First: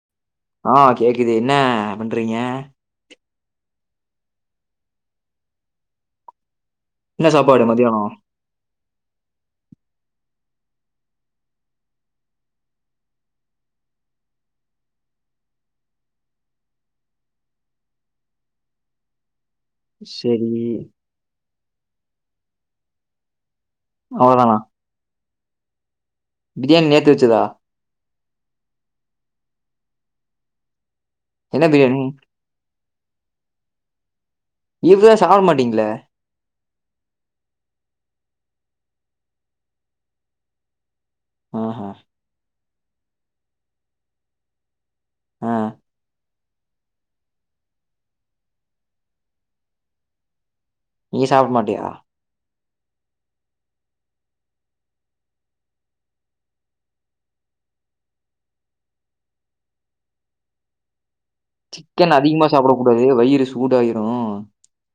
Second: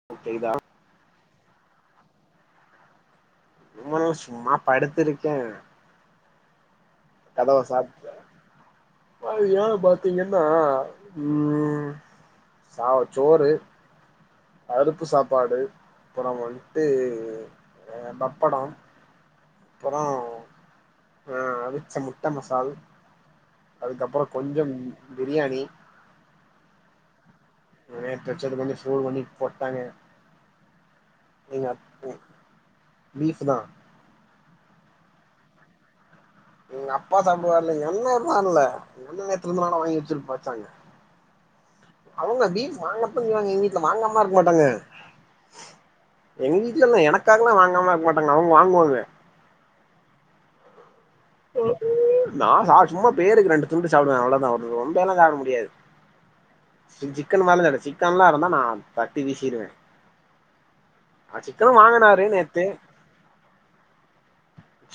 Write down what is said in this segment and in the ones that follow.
[unintelligible] ஆ கேக்குது என்ன பண்றீங்க ஒண்ணுல்ல சும்மா படுத்திருக்கே என்ன கதவு சாப்பாடு மதியானம்? சாத்தியா மதியானோ பாத்தீங்கன்னா ம் சாவ சோறு பருப்பு சாப்பாடு அப்றோ வந்துட்டு பப்படம் அப்பறோ சரி. ஆ அவிச்ச முட்ட மசால் அதுக்கப்றோ‌ அவ்வளோதானா? கொஞ்சம் பிரியாணி பிரியாணி நேத்து வச்சதா நேத்து வச்சது கொஞ்சோ சூடு பண்ணி போட்டாங்க என்ன நீங்க பிரியாணி? பீஃப்ஃபு தா பீஃப் தா சாப்ட மாட்டீங்ளே எங்கப்பா சாப்டுவார்ல என்னைனானுல எங்கண்ணே நேத்து‌ இருந்தனால வாங்கி வச்சிருப்பாச்சாங்க ஆ ஹா அவுங்க பீஃப் வாங்கப்போயிருக்காங்க எங்வீட்ல வாங்காமலாருக்க மாட்டாங்க ஆ எங்வீட்லல்லா எனக்காகல்லா வாங்காமலா இருக்கமாட்டாங்க அவுங்க வாங்குவாங்க நீ சாப்பிட மாட்டியா? நா சா சும்மா பேருக்கு ரெண்டு துண்டு சாப்டுவே அவ்ளோ தா ரொம்பெல்லா சாப்ட முடியாது சி சிக்கன் மாரிலால்ல சிக்கன்ல்லா இருந்தா நா தட்டி வீசிருவே அ சிக்கன் வாங்குனாரு அதிகமா நேத்து சாப்ட கூடாது வயிறு சூடாயிரு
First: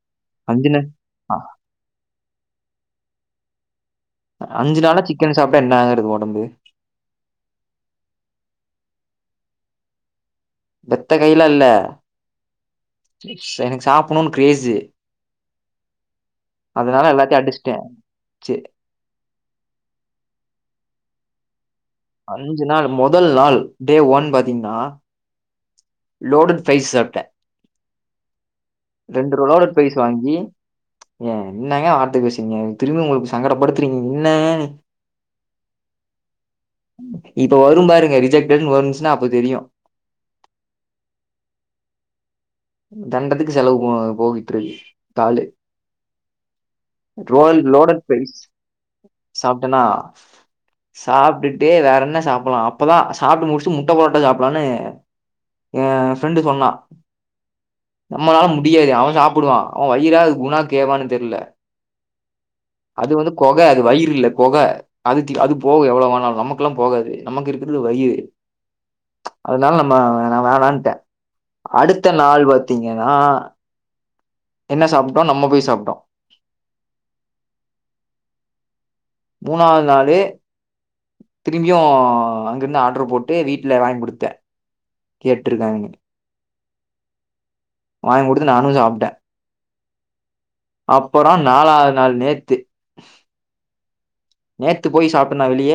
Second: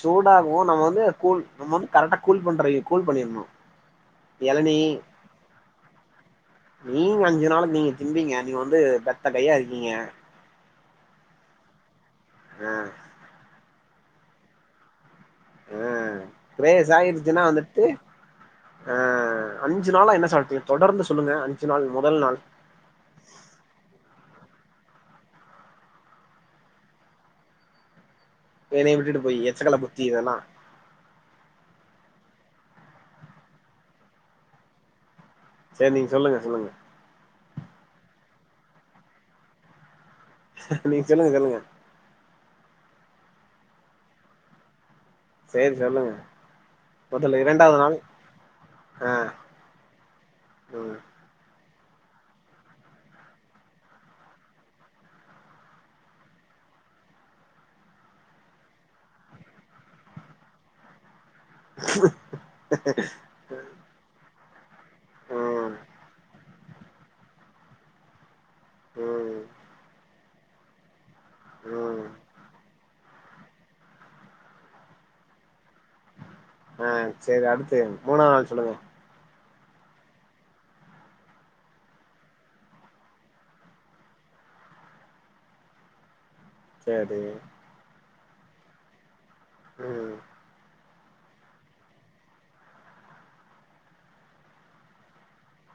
சூடாகு நம்ம வந்து கூல் நம்ம வந்து கரெக்டா கூல் பண்ற கூல் பண்ணிர்ணு எளநி அஞ்சு நாளா சிக்கன் சாப்ட்டா என்னாகுறது ஒடம்பு மீனு அஞ்சு நாளு நீங்க திம்பீங்க நீங்க வந்து பெத்த கையா இருக்கீங்க பெத்த கைலா இல்ல ஆ எனக்கு சாப்புணுன் கிரேஸு ஆ அதனால எல்லாத்தையும் கிரேஸ்ஸாயிருச்சுன்னா அடிச்சுட்டேன். வந்துட்டு சரி ஆ அஞ்சு நாளா என்ன சாப்ட்டிங்க தொடர்ந்து சொல்லுங்க அஞ்சு நாள் மொதல் நாள் அஞ்சு நாள் மொதல் நாள் டே ஒன் பாத்தீங்கன்னா லோடு தயிர்ஸ் சாப்ட்டே என்னைய விட்டுட்டு போய் ரெண்டு [unintelligible] எச்சக்கல பெரிஸ் புத்தி இதெல்லா வாங்கி ஏங்க என்னங்க வார்த்த பேசுறீங்க திரும்பி ஒங்ளுக்கு சங்கடப்படுத்துறீங்க என்ன செரி நீங்க சொல்லுங்க சொல்லுங்க இப்ப வரு பாருங்க ரிஜெக்ட்டட் னு வன்ச்சுன்னா அப்ப தெரியு நீங்க சொல்லுங்க சொல்லுங்க தண்டத்துக்கு செலவு போ போயிட்ரு சேரி சொல்லுங்க முதல்ல இரண்டாவது நாள் [unintelligible] பெரிஸ் ஆ சாப்ட்டேனா ம் சாப்ட்டு ட்டே வேற என்ன சாப்பலா அப்பதா சாப்ட்டு முட்ச்சு முட்ட பொரோட்டா சாப்பலான்னு எ ஃப்ரெண்டு சொன்னா நம்மளால முடியாது அவன் சாப்பிடுவான் அவன் வயிறா அது குணா கேவான்னு தெரில அது குகை அது வயிறு இல்ல அது அது ம் போக எவ்வளவுாலும் நமக்குெல்லாம் போகாது நமக்கு இருக்கு இரு வயிறு ம் அதனால நம்ம நான் வேணாம்ன்னுட்டன் அடுத்து ம் ஆள் பார்த்தீங்கன்னா என்ன சாப்பிட்டோம் நம்ம போய சாப்பிட்டோம் ஆஹ் சரி அடுத்து மூணாவது நாள் சொல்லுங்க மூணாவது நாலு திரும்பியும் அங்கிருந்து ஆர்டரு போட்டு வீட்டுல வாங்கி குடுத்தேன் கேட்டுருக்காங்க சரி வாங்கி கொடுத்து நானும் சாப்ட்டேன் ம் அப்புறம் நாலாவது நாள் நேத்து நேத்து போய் சாப்பிடந்தா வெளிய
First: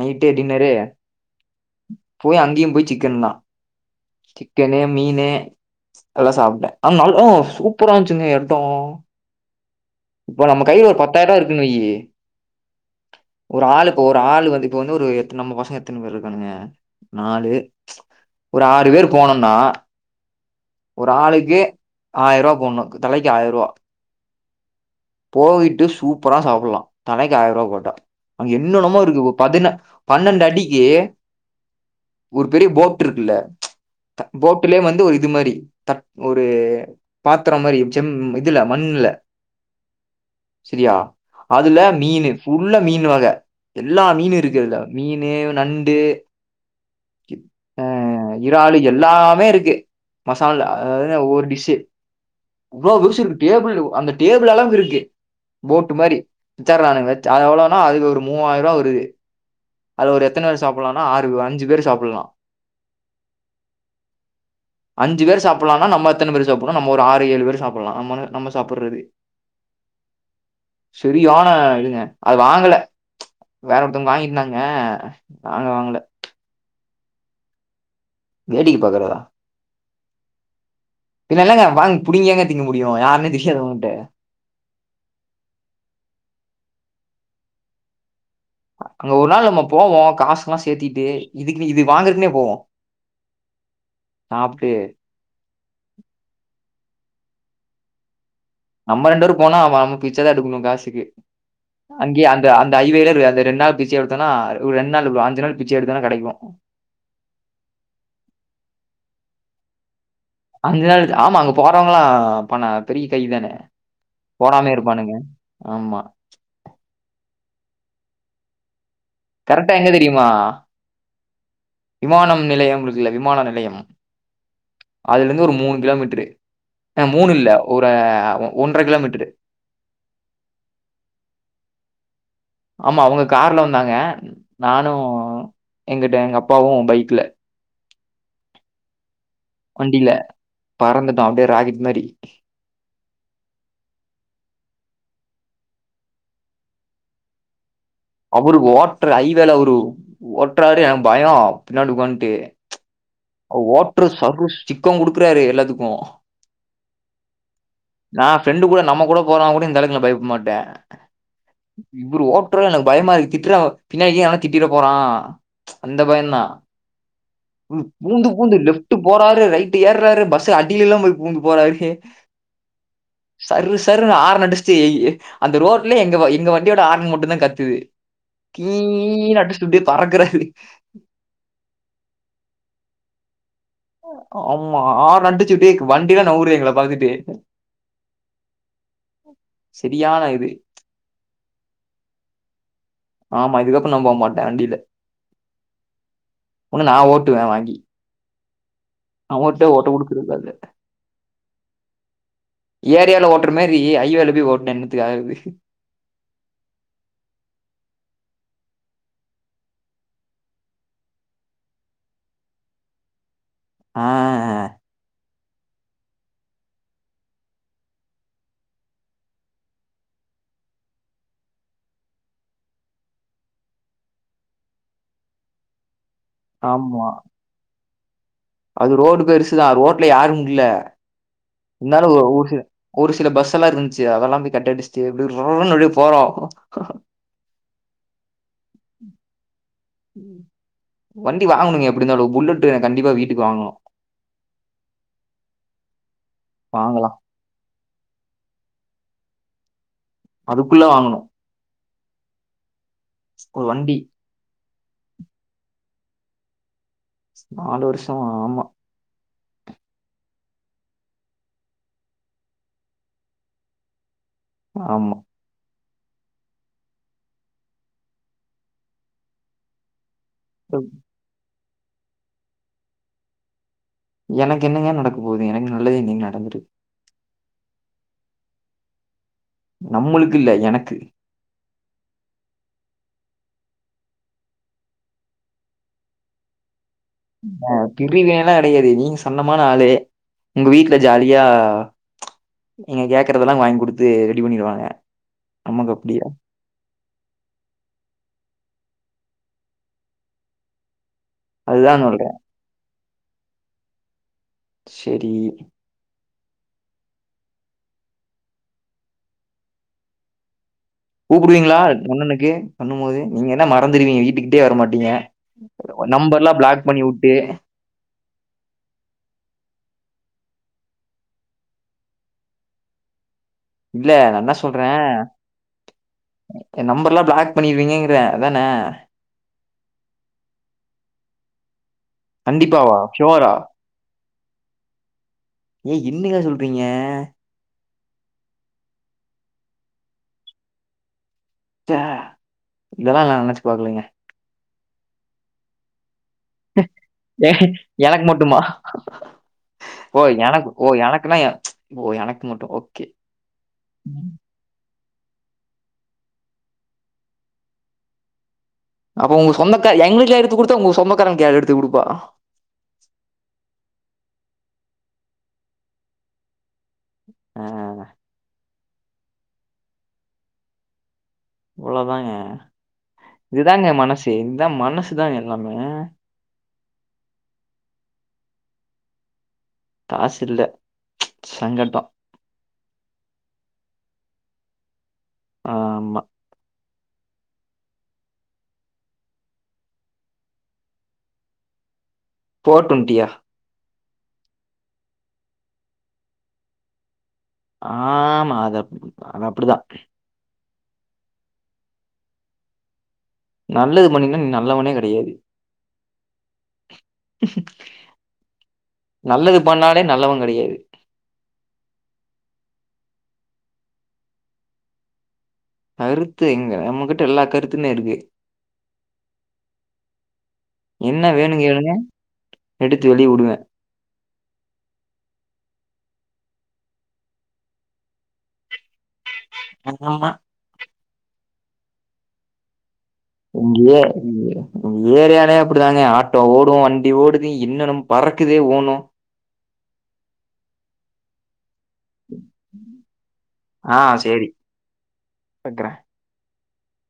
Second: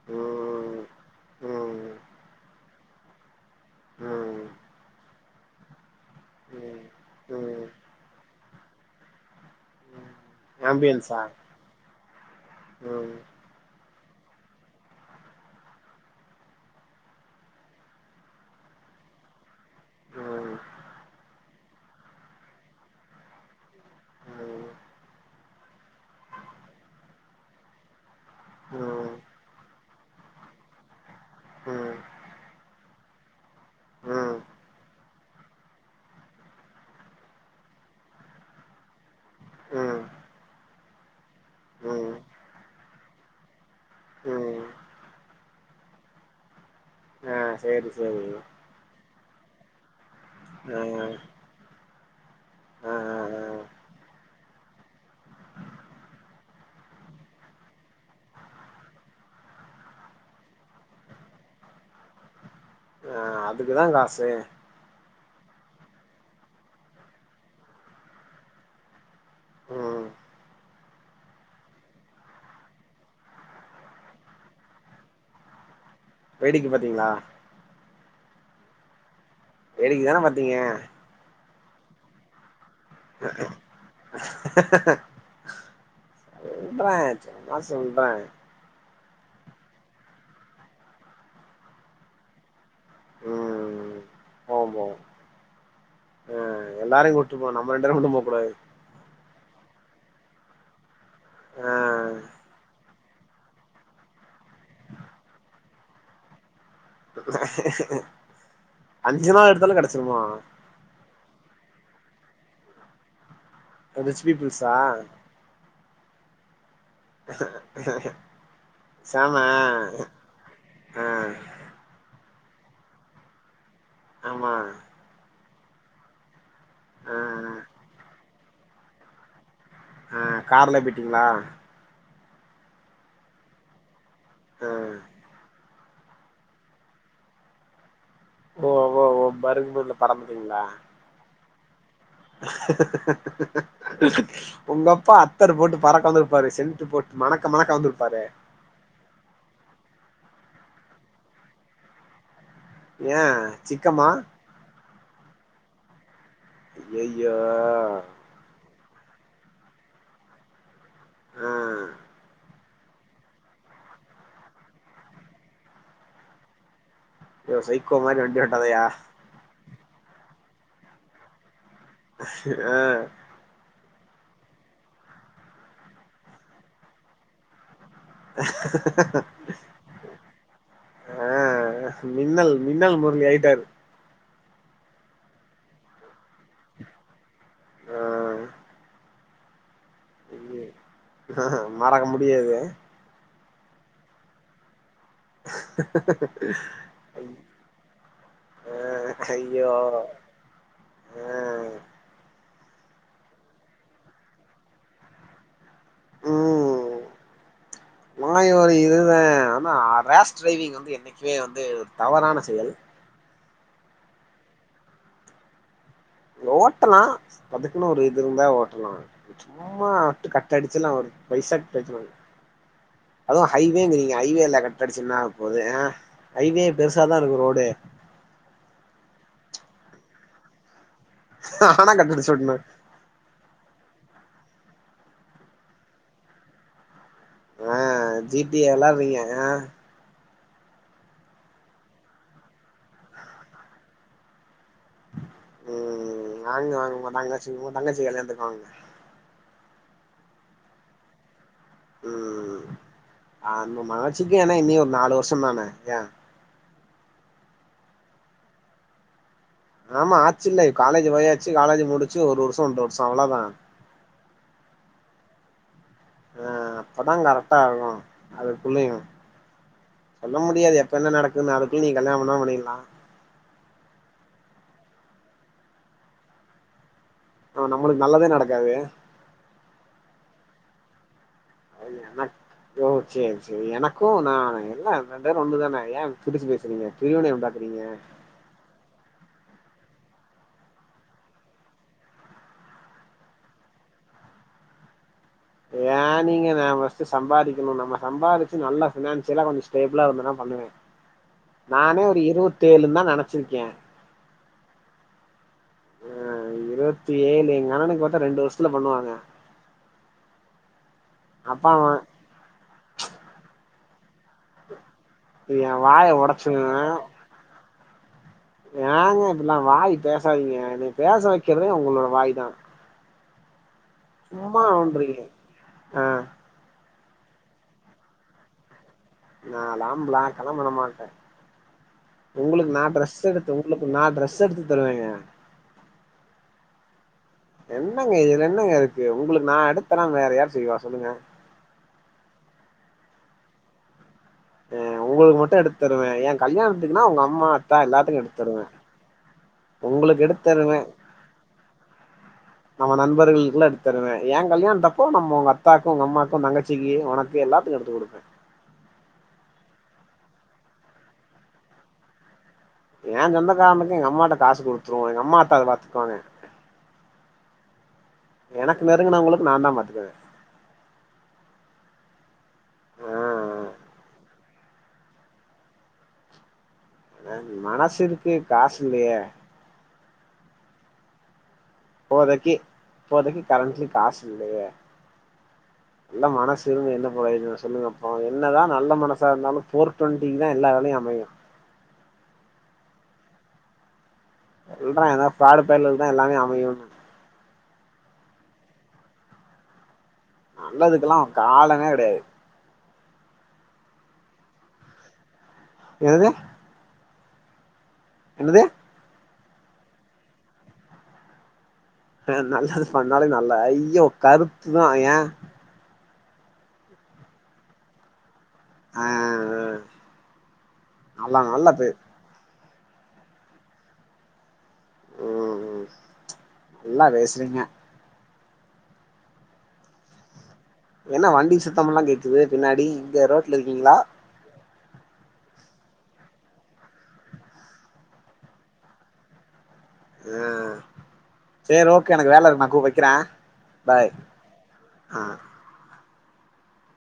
நைட்டு டின்னரு ம் ம் போய் அங்கேயும் போய் சிக்கன் தான் ம் சிக்கனு மீனு எல்லாம் சாப்பிட்டேன் ம் ஆனா நல்லா ம் சூப்பரா இருச்சுங்க இடம் இப்ப நம்ம கைல ஒரு ஆம்பியன்ஸா பத்தாயிரம் ரூபா இருக்குணும்யி ம் ஒரு ஆளு ஒரு ஆள் வந்து இப்ப வந்து ஒரு எத்தனை நம்ம பசம் எத்தனை பேர் இருக்கானுங்க நாலு ஒரு ஆறு பேர் போனோம்னா ம் ம் ஒரு ஆளுக்கு ஆயிரம் ரூபா போடனும் தலைக்கு ஆயிரம் ரூபா ம் போயிட்டு சூப்பரா சாப்டலாம் தலைக்கு ஆயிரம் ரூபாய் போட்டா அங்க ம் என்னொன்னுமோ ம் இருக்கு பதின பண்ணன்டு அடிக்கு ம் ஒரு பெரிய போட் இருக்குல்ல ம் ம் போட்லயே வந்து ஒரு இது மாதிரி த ஒரு பாத்திரம் மாதிரி செம் இதுல மண்ல ம் சரியா அதுல மீன் ஃபுல்ல மீன் வகை எல்லா மீன் இருக்குல்ல மீனு நண்டு ஆ சேரி சேரி ஆஹ் இரால் எல்லாமே இருக்கு மசால ஆ அதாவது ஒவ்வொரு டிஷு ஆ ஆ இ்ளோ விசம் இரு ஆ டேபிள் அந்த டேபிள் அல்லவு இருக்கு போட்டு மாதிரி வச்சரலாம்னு வச்சது எவ்ளோனா அதுக்கு ஒரு மூவாயிர ரூபா வருது அது ஒரு எத்தனை பேர் சாப்பிடலாம்னா ஆறு அஞ்சு பேர் சாப்பிடலாம் அஹ் அதுக்குதான் காசு அஞ்சு பேர் சாப்பிடலாமா நம்ம எத்தனை பேர் சாப்பிடலும் நம்ம ஒரு ஆறு ஏழு பேர் சாப்பிடாம் நம நம்ம சாப்பிடுறது ம் சரியோனா இதுங்க அது வாங்கல வேற ஒருத்தவங்க வாங்கிருந்தாங்க வாங்கல வாங்கல வேடிக்கை பாத்தீங்களா வேடிக்கை பாக்கறதா வேடிக்கைதானே பாத்தீங்க இல் இல்லங்க வாங்கி புடிங் திங்க முடியும் யா சொல்றே சும்மா சொல்றே அங்க ஒரு நாள் நம்ம போவோ காஸ்லா சேத்திட்டு இதுக்கு இது வாங்றக்குனே போவோ ம் போவோ சாப்ட்டு போவோ ஆ எல்லாரையு கூட்ரு போ நம்ம ரெண்டு பேரு மட்டு போப்பிடாது நம்ம ரெண்டு பேரு போனா அவ அவ பிச்ச தா எடுக்குணு காசுக்கு ஆ அங்கே அந்த ஹைவேலே ரெ ரெண்டு நாள் பிச்ச எடுத்தோனா ஒரு ரெண்டு நாள் ஒரு அஞ்ச நாள் பிச்ச எடுத்தா தா கெடைக்கு அஞ்சி நாள் எடுத்தாலு கெடச்சிருமா அஞ்சு நாள் ஆமா அங்க போறவங்களா எல்லா பண பெரிய கை தான ரிச் போடாமயா பீப்புள்ஸா இருப்பானுங்க ஆமா பேசாம கரெக்ட்டா எங்க தெரியுமா? ஆ விமானம் நிலையம் இருக்குல்ல விமான நிலையம் ஆமா அதுலேந்து ஒரு மூணு கிலோமீட்ரு ஆ மூணு இல்ல ஒரு ஒன்ற கிலோமீட்ரு ஆ கார்லே பேய்ட்டிங்ளா ஆமா அவங்க கார்ல வந்தாங்க ஆ நானு எங்கிட்ட எங்க அப்பாவு பைக்ல ஓ ஓ ஓ பருகுமன்ல வண்டில பறந்துட்டோ அப்டே ராக்கெட் மாரி [unintelligible] உங்கப்பா அத்தர் போட்டு பறக்க வந்துருப்பாரே சென்ட்டு போட்டு மணக்க மணக்க வந்துருப்பாரே அவுரு ஓட்ற அய்வேல அவுரு ஓட்றாரு எனக்கு பயோ பின்னாடி ஒக்கான்ட்டு ஏ அவுரு ஓட்ற சிக்கமா சறு சிக்கம் குடுக்குறாரு எல்லாத்துக்கு அய்யய்யோ நா ஃப்ரெண்டு கூட நம்ம கூட போனா கூட இந்தளக்கு நா பயப்புட மாட்டே ஆ இவரு ஒட் உற்றுனு எனக்கு பயமாருக்கு திட்றாவோ பின்னாடிகி எவனா திட்டிட போறா அந்த பயந்தா [unintelligible] சை பூந்து பூந்து லெஃப்ட்டு போறாரு ரைட்டு ஏர்றாரு பஸ் அடிலலா போய் பூந்து போறாரு ஆ சர்ரு சர்ருனு ஆரன் அடிச்சிட்டு ஏ ஏ அந்த ரோட்லே எங்க வ எங்க வண்டியோட ஆரன் மட்டுந்தா கத்துது கீங் கீன்னு அடிச்சிட்டு பறக்குறாரு ஆ மின்னல் மின்னல் முரளி ஆய்ட்டாரு ஆமா ஆரன் அடிச்சுகிட்டேக் வண்டிலா நவுரு எங்கள பாத்துட்டு ஆ ஆ செரியான இது ஹ ஹ மறக்க முடியாது ஆமா இதுக்கப்றோ நா போ மாட்டே வண்டில ஒன்னு நா ஓட்டுவே வாங்கி ஆ அவர்ட்ட ஓட்ட குடுக்குற கூடாது அ ஏரியால ஓட்ற மேரி அய்வேல போய் ஓட்னா என்னத்துக்கு ஆகுறது மாயோ இதுதா ஆனா ரேஷ் டிரைவிங் வந்து என்னைக்குமே வந்து தவறான செயல் ஆ ஆ ஓட்டலா அதுக்குனு ஒரு இது இருந்தா ஓட்டலா சும்மா அட்டு கட்டடிச்சிலா ஒரு பைசாக்கு பிரயோஜன இல்ல அதுவு ஹைவேங்குறீங்க அய்வேல கட் அடிச்சு என்னாகபோது ஆ ஹைவே ஆமா பெருசாதாருக்கு ரோடு அது ரோடு பெருசுதா ரோட்ல யாரும இல்ல ஆனா இருந்தாலு கட் அடிச்சு ஒரு ஓட்டனு சி ஒரு சில பஸ்ஸல்லா இருந்ச்சு அதெல்லா அப்டி கட்டடிச்சிட்டு அப்டே [unintelligible] நொழைய போறோ ஆ ஜி டி வெளாரிங்க ஆ வண்டி வாங்கணுங்க எப்புடிந்தாலு புல்லட்டு கண்டிப்பா வீட்டுக்கு வாங்கணு ம் வாங்கு வாங்கு உங்க வாங்கலாம் தங்கச்சி உ தங்கச்சி கல்யாணத்துக் வாங்குங்க அதுக்குள்ள வாங்கணு ம் ஒரு ஆம வண்டி மனச்சிக்கு ஏன்னா இனி ஒரு நாலு வருஷந்தான ஏ நாலு வருஷோ ஆமா ஆமா ஆச்சில்ல காலேஜ் போயாச்சு காலேஜ் முடிச்சு ஒரு வருஷோ ஒன்ற வருஷோ அவ்ளதா ஆமா அ அப்பதா கரெக்டா ஆகு அதுக்குள்ளையு சொல்ல முடியாது எப்ப என்ன நடக்குன் அதுக்குள் நீ கல்யாண பண்ணா பண்ணிட்லா எனக்கு என்னங்க நடக்க போகுது எனக்கு நல்லது எங்கைங் நடந்துரு ஆ நம்மளுக் நல்லதே நடக்காது நம்மளுக்கில்ல எனக்கு அது எனக் ஓ சேரி சேரி எனக்கு நா எல்லா ரெண்டு பேர் ஒன்னுதான ஏ பிடிச்சி பேசுறீங்க பிரிவினைய ஏ உண்டாக்குறீங்க பிரிவே [unintelligible] அடிக்கடி நீங்க சன்னமான ஆளு உங்க வீட்ல ஜாலியா நீங்க கேக்கறதெல்லா வாய்ங் குடுத்து ரெடி பண்ணிருவாங்க ஏ நீங்க நா ஃபஸ் டு சம்பாதிக்கணு நம்ம சம்பாதிச்சி நல்லா ஃபினான்சியலா கொஞ்ச ஸ்டேபிளா இருந்தனா பண்ணுவே நானே அதுதான் ஒரு சொல்றேன் இருவத்தேழுன்தா நெனச்சிர்க்கே செரி இருவத்தேழு எங் அண்ணனுக்கு பாத்தா ரெண்டு வருஷத்ல பண்ணுவாங்க அப்பா கூப்புடுவீங்ளா அவ ஒண்ணனுக்கு பண்ணுமோது நீங்க என்ன மறந்துருவீங்க வீட்டுக்கிட்டயே வர மாட்டீங்க இது எ வாய நம்பர்ல்லா ஒடச்சிருவ பிளாக் பண்ணி வுட்டு ஏங்க இப்புட்லா வாய் பேசாதீங்க எனைய பேச வெக்கிறதே ஒங்களோட வாய்தா இல்ல நா என்ன சொல்றே நோன்றீங்க ஆ எ நம்பர்லா பிளாக் பண்ணிருவீங்கங்கிறே அதான நாலா பிளாக்கல்லா பண்ண மாட்டே உங்களுக்கு நா கண்டிப்பாவா? ட்ரெஸ் ஷூரா? எடுத்து உங்களுக் நா ட்ரெஸ் எடுத்து தருவேங்க ஏய் என்னங்க சொல்றீங்க என்னங்க இதுல என்னங்க இருக்கு உங்களுக்கு நா எடுத் தராம் வேற யாரு செய்வா சொல்லுங்க ச்ச இதெல்லா நா நெனைச் பாக்லீங்க அ உங்களுக் மட்டு எடுத் தருவே எ கல்யாணத்துக்குனா உங்க அம்மா ஏ அத்த எல்லாத்துக்கு எனக்கு எடுத் மட்டுமா? தருவே ஓ உங்களுக்கு எடுத் எனக்கு தருவே ஓ எனக்குன்னா எ- ஓ எனக்கு மட்டும். நம்ம ஓகே. நண்பர்களுக்ல்லா எடுத்து தருவே ம். எ கல்யாண்த்தப் போ நம் உங் அத்தாக்கு உங் அம்மாக்கு உ தங்கச்சிக்கி உனக்கு எல்லாத்துக்கு எடுத்து குடுப்பே அப்ப உங்க சொந்தக்கா எங்ளுக்லா எடுத்து குடுத்தா உங்க சொந்தக்காரங்க்கு யார் எடுத்து குடுப்பா எ சொந்தக்காரனுக்கு எங்க அம்மாட்ட காசு குடுத்துருவோ எங்க அம்மாத்தா அத பாத்துக் வாங்க அ எனக்கு நெருங்குனவுங்களுக்கு நா தா பாத்துக்குவே இவ்ளோ தாங்க ஆ இது தாங்க மனசு இத்தா மனசு தாங் எல்லாமே அதாவது மனசிருக்கு காசில்லையே காசில்ல சங்கட்டோ போதைக்கி இப்போதைக்கி கரண்ட்ல காசு இல்லயே ஆமா. நல்ல மனஸ் சிருந்து என்ன ப்ரோஜனோ சொல்லுங்கப்போ என்ன தா நல்ல மனசாருந்தாலு போர் டுவெண்ட்டிக்குதா எல்லா வேலையு அமையு ஃபோர் டொண்டியா சொல்றா ஏதா ஃப்ராடு பயலுகுதா எல்லாமே அமையுன்னா ஆமா அதப் அதப்புடிதா நல்லதுக்கெல்லா காலமே கெடயாது நல்லது பண்ணினா நீ நல்லவனே கெடையாது என்னாது என்னது நல்லது பண்ணாலே நல்லவ கெடையாது ஆ நல்லது பண்ணாலே நல்ல ஐய கருத்து தா ஏ கருத்து இங்க நம்மகிட்ட எல்லா கருத்துன்னே இருக்கு ஆ என்ன நல்லா வேணு நல்லா பே கேளுங்க எடுத்து வெளிய விடுவே ம் ம் நல்லா பேசுறீங்க ஆம்மா என்ன வண்டி சத்தம்ல்லா கேக்குது பின்னாடி இங்க ரோட் இங்கயே ஏரியாலயே அப்படிதாங்க ஆட்டோ ஓடு வண்டி ஓடுது இன்னன்னு பறக்குது ஒவ்வொண்ணு ஆ சரி ஓக் க்கா எனக்கு வேலை இருக்கு நா கூப் வைக்கிறே பாய் ஆ வைக்கிறே